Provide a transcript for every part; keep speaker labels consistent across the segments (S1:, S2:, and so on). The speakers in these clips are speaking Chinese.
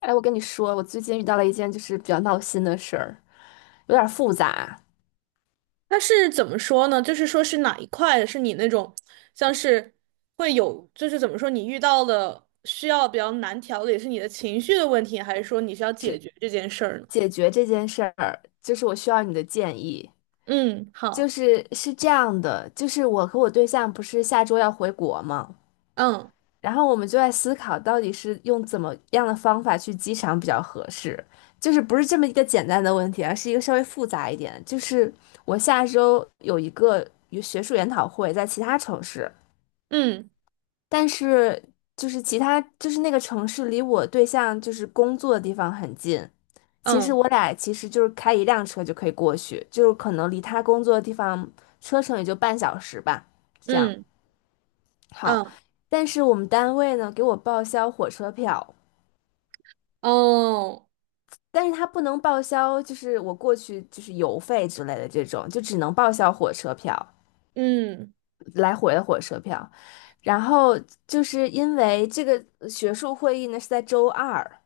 S1: 哎，我跟你说，我最近遇到了一件就是比较闹心的事儿，有点儿复杂。
S2: 它是怎么说呢？就是说是哪一块是你那种像是会有，就是怎么说你遇到的需要比较难调的，也是你的情绪的问题，还是说你需要解决这件事儿呢？
S1: 解决这件事儿，就是我需要你的建议。
S2: 嗯，
S1: 就
S2: 好，
S1: 是是这样的，就是我和我对象不是下周要回国吗？
S2: 嗯
S1: 然后我们就在思考到底是用怎么样的方法去机场比较合适。就是不是这么一个简单的问题，而是一个稍微复杂一点。就是我下周有一个学术研讨会在其他城市。
S2: 嗯
S1: 但是就是其他就是那个城市离我对象就是工作的地方很近，其实
S2: 嗯
S1: 我俩其实就是开一辆车就可以过去，就是可能离他工作的地方车程也就半小时吧，这样
S2: 嗯
S1: 好。
S2: 嗯
S1: 但是我们单位呢给我报销火车票，
S2: 哦，
S1: 但是他不能报销就是我过去就是油费之类的这种，就只能报销火车票，
S2: 嗯
S1: 来回的火车票。然后就是因为这个学术会议呢是在周二。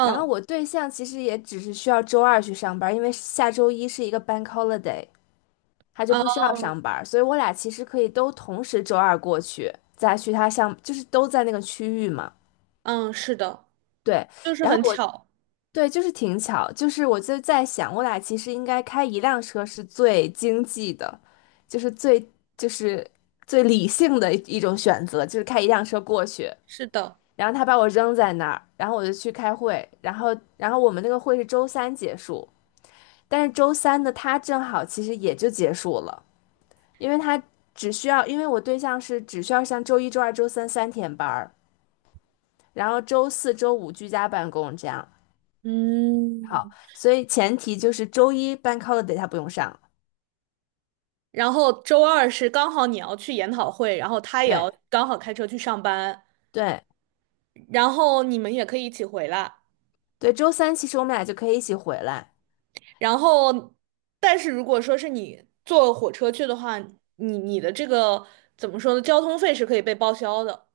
S1: 然后我对象其实也只是需要周二去上班，因为下周一是一个 bank holiday，他就
S2: 嗯
S1: 不需要上班，所以我俩其实可以都同时周二过去，再去他上，就是都在那个区域嘛。
S2: 嗯，是的，
S1: 对，
S2: 就是
S1: 然后
S2: 很
S1: 我
S2: 巧，
S1: 对就是挺巧，就是我就在想，我俩其实应该开一辆车是最经济的，就是最就是最理性的一种选择，就是开一辆车过去。
S2: 是的，
S1: 然后他把我扔在那儿，然后我就去开会，然后我们那个会是周三结束。但是周三的他正好其实也就结束了，因为他只需要，因为我对象是只需要上周一、周二、周三三天班儿，然后周四周五居家办公这样。好，
S2: 嗯。
S1: 所以前提就是周一 bank holiday 他不用上。
S2: 然后周二是刚好你要去研讨会，然后他也要
S1: 对
S2: 刚好开车去上班。
S1: 对
S2: 然后你们也可以一起回来。
S1: 对，周三其实我们俩就可以一起回来。
S2: 然后，但是如果说是你坐火车去的话，你的这个怎么说呢？交通费是可以被报销的。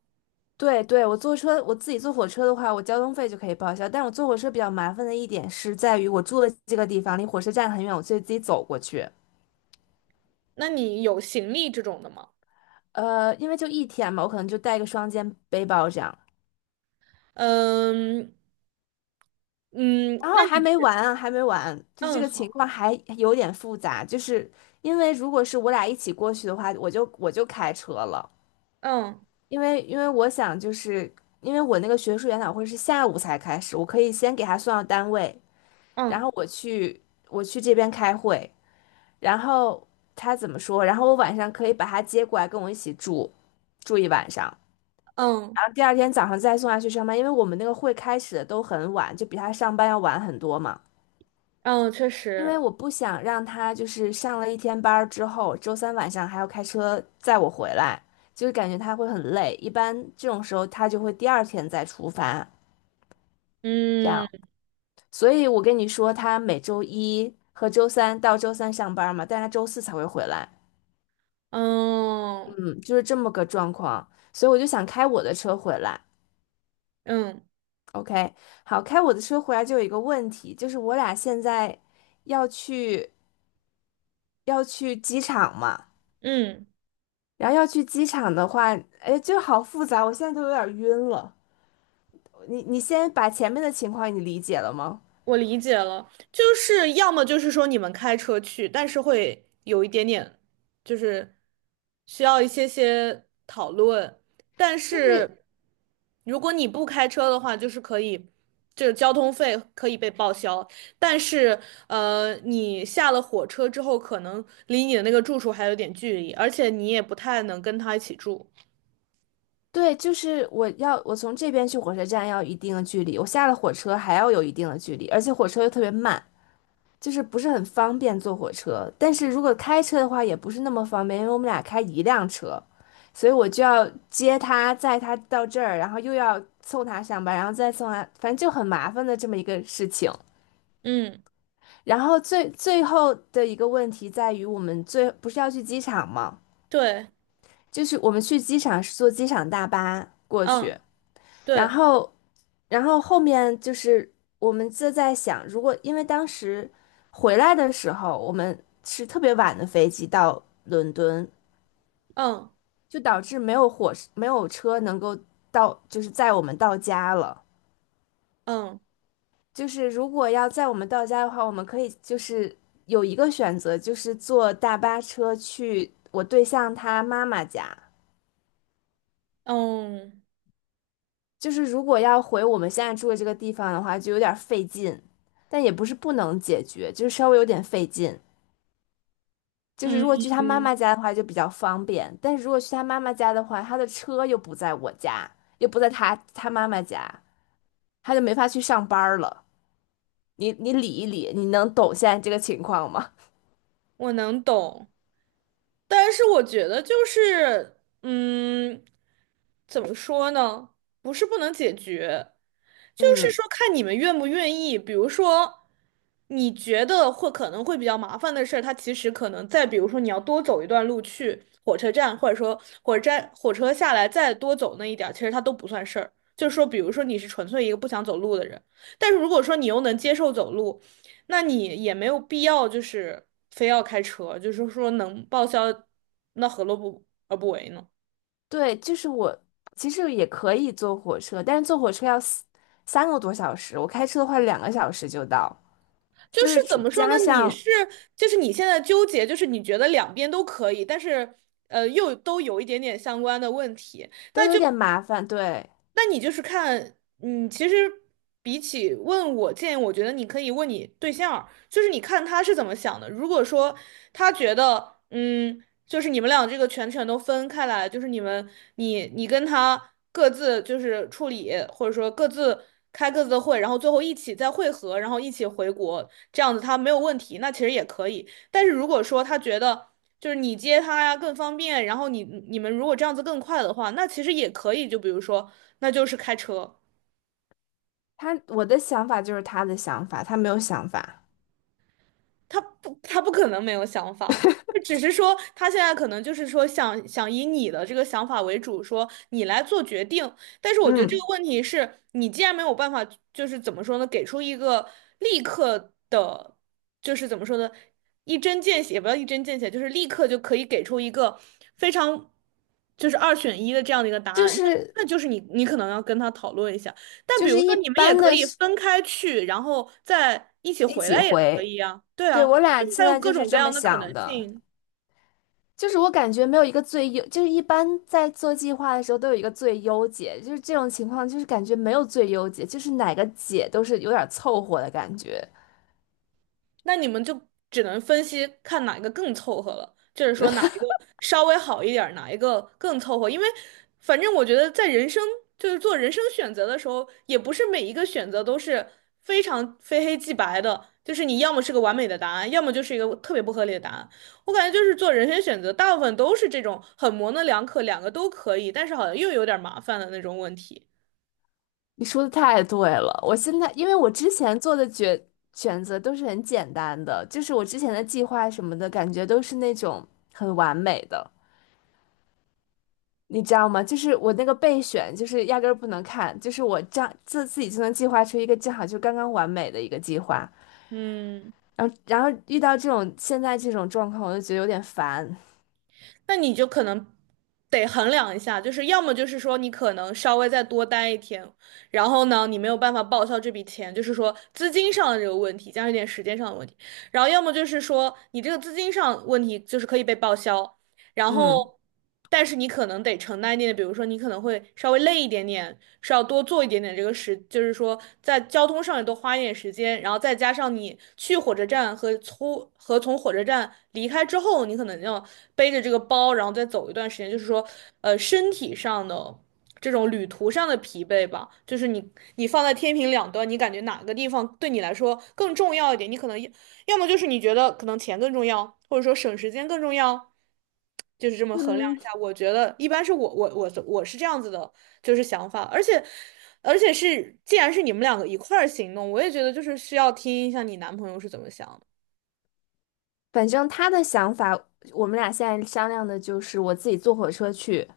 S1: 对对，我坐车，我自己坐火车的话，我交通费就可以报销。但我坐火车比较麻烦的一点是在于，我住的这个地方离火车站很远，我所以自己走过去。
S2: 那你有行李这种的吗？
S1: 因为就一天嘛，我可能就带个双肩背包这样。
S2: 嗯嗯，
S1: 然后
S2: 那你
S1: 还没完啊，还没完，就这
S2: 嗯
S1: 个情
S2: 好
S1: 况还有点复杂，就是因为如果是我俩一起过去的话，我就开车了，
S2: 嗯
S1: 因为我想就是因为我那个学术研讨会是下午才开始，我可以先给他送到单位，然
S2: 嗯
S1: 后我去这边开会，然后他怎么说，然后我晚上可以把他接过来跟我一起住一晚上，
S2: 嗯
S1: 然后第二天早上再送他去上班，因为我们那个会开始的都很晚，就比他上班要晚很多嘛。
S2: 嗯，确
S1: 因为
S2: 实
S1: 我不想让他就是上了一天班儿之后，周三晚上还要开车载我回来，就是感觉他会很累。一般这种时候他就会第二天再出发，这样。
S2: 嗯
S1: 所以我跟你说，他每周一和周三到周三上班嘛，但他周四才会回来，
S2: 嗯
S1: 嗯，就是这么个状况。所以我就想开我的车回来。
S2: 嗯
S1: OK，好，开我的车回来就有一个问题，就是我俩现在要去要去机场嘛。
S2: 嗯。
S1: 然后要去机场的话，哎，就好复杂，我现在都有点晕了。你先把前面的情况你理解了吗？
S2: 我理解了，就是要么就是说你们开车去，但是会有一点点，就是需要一些些讨论。但
S1: 就是
S2: 是如果你不开车的话，就是可以，就是交通费可以被报销。但是你下了火车之后，可能离你的那个住处还有点距离，而且你也不太能跟他一起住。
S1: 对，就是我从这边去火车站要一定的距离，我下了火车还要有一定的距离，而且火车又特别慢，就是不是很方便坐火车。但是如果开车的话也不是那么方便，因为我们俩开一辆车，所以我就要接他，载他到这儿，然后又要送他上班，然后再送他，反正就很麻烦的这么一个事情。
S2: 嗯，
S1: 然后最后的一个问题在于，我们不是要去机场吗？
S2: 对，
S1: 就是我们去机场是坐机场大巴过
S2: 嗯，
S1: 去，然
S2: 对，
S1: 后然后后面就是我们就在想，如果因为当时回来的时候我们是特别晚的飞机到伦敦，
S2: 嗯，
S1: 就导致没有车能够到，就是载我们到家了。
S2: 嗯，
S1: 就是如果要在我们到家的话，我们可以就是有一个选择，就是坐大巴车去我对象他妈妈家。
S2: 嗯，嗯。
S1: 就是如果要回我们现在住的这个地方的话，就有点费劲，但也不是不能解决，就是稍微有点费劲。就是如果去他妈
S2: 嗯，
S1: 妈家的话就比较方便，但是如果去他妈妈家的话，他的车又不在我家，又不在他妈妈家，他就没法去上班了。你理一理，你能懂现在这个情况吗？
S2: 我能懂，但是我觉得就是，嗯，怎么说呢？不是不能解决，就是
S1: 嗯。
S2: 说看你们愿不愿意。比如说，你觉得可能会比较麻烦的事儿，它其实可能再比如说你要多走一段路去火车站，或者说火车站火车下来再多走那一点儿其实它都不算事儿。就是说，比如说你是纯粹一个不想走路的人，但是如果说你又能接受走路。那你也没有必要就是非要开车，就是说能报销，那何乐不而不为呢？
S1: 对，就是我其实也可以坐火车，但是坐火车要3个多小时，我开车的话两个小时就到，
S2: 就
S1: 就
S2: 是
S1: 是
S2: 怎么说呢？
S1: 加上
S2: 就是你现在纠结，就是你觉得两边都可以，但是又都有一点点相关的问题，
S1: 都
S2: 那
S1: 有
S2: 就
S1: 点麻烦。对，
S2: 那你就是看，嗯，其实比起问我建议，我觉得你可以问你对象儿就是你看他是怎么想的。如果说他觉得，嗯，就是你们俩这个全权都分开来，就是你们你你跟他各自就是处理，或者说各自开各自的会，然后最后一起再会合，然后一起回国，这样子他没有问题，那其实也可以。但是如果说他觉得，就是你接他呀更方便，然后你们如果这样子更快的话，那其实也可以。就比如说，那就是开车。
S1: 他，我的想法就是他的想法，他没有想法。
S2: 他不可能没有想法，就只是说他现在可能就是说想想以你的这个想法为主，说你来做决定。但是我觉得这个
S1: 嗯，
S2: 问题是你既然没有办法，就是怎么说呢，给出一个立刻的，就是怎么说呢，一针见血，也不要一针见血，就是立刻就可以给出一个非常就是二选一的这样的一个答
S1: 就
S2: 案，那
S1: 是
S2: 那就是你可能要跟他讨论一下。但
S1: 就
S2: 比如
S1: 是
S2: 说，
S1: 一
S2: 你们也
S1: 般
S2: 可
S1: 的
S2: 以
S1: 是
S2: 分开去，然后再一起
S1: 一
S2: 回
S1: 起
S2: 来也可
S1: 回。
S2: 以啊。对
S1: 对，
S2: 啊，
S1: 我
S2: 就
S1: 俩
S2: 是
S1: 现
S2: 还有
S1: 在就
S2: 各
S1: 是
S2: 种各
S1: 这么
S2: 样的可
S1: 想
S2: 能
S1: 的。
S2: 性。
S1: 就是我感觉没有一个最优，就是一般在做计划的时候都有一个最优解，就是这种情况，就是感觉没有最优解，就是哪个解都是有点凑合的感觉。
S2: 那你们就只能分析看哪一个更凑合了，就是说哪一个稍微好一点儿哪一个更凑合。因为反正我觉得在人生就是做人生选择的时候，也不是每一个选择都是非常非黑即白的，就是你要么是个完美的答案，要么就是一个特别不合理的答案。我感觉就是做人生选择，大部分都是这种很模棱两可，两个都可以，但是好像又有点儿麻烦的那种问题。
S1: 你说的太对了，我现在因为我之前做的选择都是很简单的，就是我之前的计划什么的感觉都是那种很完美的，你知道吗？就是我那个备选，就是压根儿不能看，就是我这样自己就能计划出一个正好就刚刚完美的一个计划。
S2: 嗯。
S1: 然后遇到这种现在这种状况，我就觉得有点烦。
S2: 那你就可能得衡量一下，就是要么就是说你可能稍微再多待一天，然后呢，你没有办法报销这笔钱，就是说资金上的这个问题，加上一点时间上的问题，然后要么就是说你这个资金上问题就是可以被报销，然
S1: 嗯，
S2: 后，但是你可能得承担一点点，比如说你可能会稍微累一点点，是要多做一点点这个时，就是说在交通上也多花一点时间，然后再加上你去火车站和从火车站离开之后，你可能要背着这个包，然后再走一段时间，就是说，身体上的。这种旅途上的疲惫吧，就是你放在天平两端，你感觉哪个地方对你来说更重要一点？你可能要要么就是你觉得可能钱更重要，或者说省时间更重要，就是这么衡量
S1: 嗯，
S2: 一下，我觉得一般是我是这样子的，就是想法，而且是既然是你们两个一块儿行动，我也觉得就是需要听一下你男朋友是怎么想的。
S1: 反正他的想法，我们俩现在商量的就是我自己坐火车去，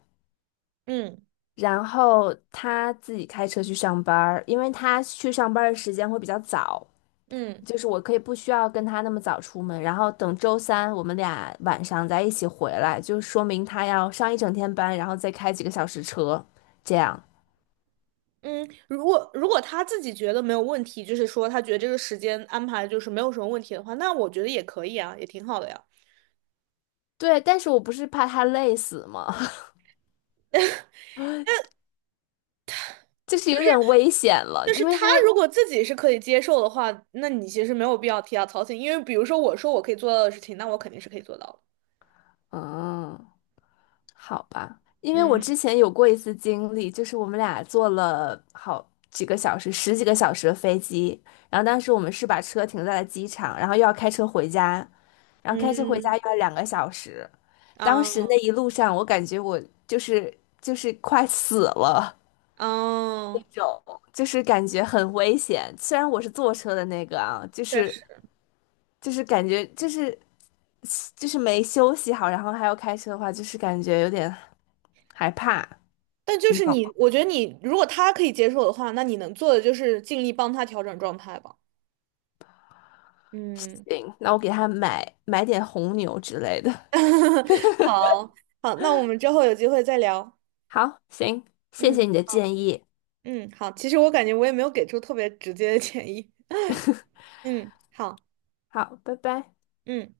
S2: 嗯
S1: 然后他自己开车去上班儿因为他去上班儿的时间会比较早，
S2: 嗯
S1: 就是我可以不需要跟他那么早出门，然后等周三我们俩晚上再一起回来，就说明他要上一整天班，然后再开几个小时车，这样。
S2: 嗯，如果他自己觉得没有问题，就是说他觉得这个时间安排就是没有什么问题的话，那我觉得也可以啊，也挺好的呀。
S1: 对，但是我不是怕他累死吗？就是有点危险了，
S2: 就是
S1: 因为
S2: 他
S1: 他，
S2: 如果自己是可以接受的话，那你其实没有必要替他操心，因为比如说我说我可以做到的事情，那我肯定是可以做到的。
S1: 嗯，好吧，因为我
S2: 嗯
S1: 之前有过一次经历，就是我们俩坐了好几个小时，十几个小时的飞机，然后当时我们是把车停在了机场，然后又要开车回家，然后开车回
S2: 嗯
S1: 家又要两个小时，当
S2: 啊。
S1: 时
S2: 嗯
S1: 那一路上我感觉我就是快死了。那
S2: 哦，
S1: 种，就是感觉很危险。虽然我是坐车的那个啊，就
S2: 确
S1: 是
S2: 实，
S1: 就是感觉就是没休息好，然后还要开车的话，就是感觉有点害怕。
S2: 但就
S1: 你
S2: 是
S1: 懂？吗？
S2: 我觉得你如果他可以接受的话，那你能做的就是尽力帮他调整状态吧。嗯，
S1: 行，那我给他买买点红牛之类的。
S2: 好，好，那我们之后有机会再聊。
S1: 好，行，谢谢
S2: 嗯
S1: 你的
S2: 好，
S1: 建议。
S2: 嗯，好，其实我感觉我也没有给出特别直接的建议。嗯，好，
S1: 好，拜拜。
S2: 嗯。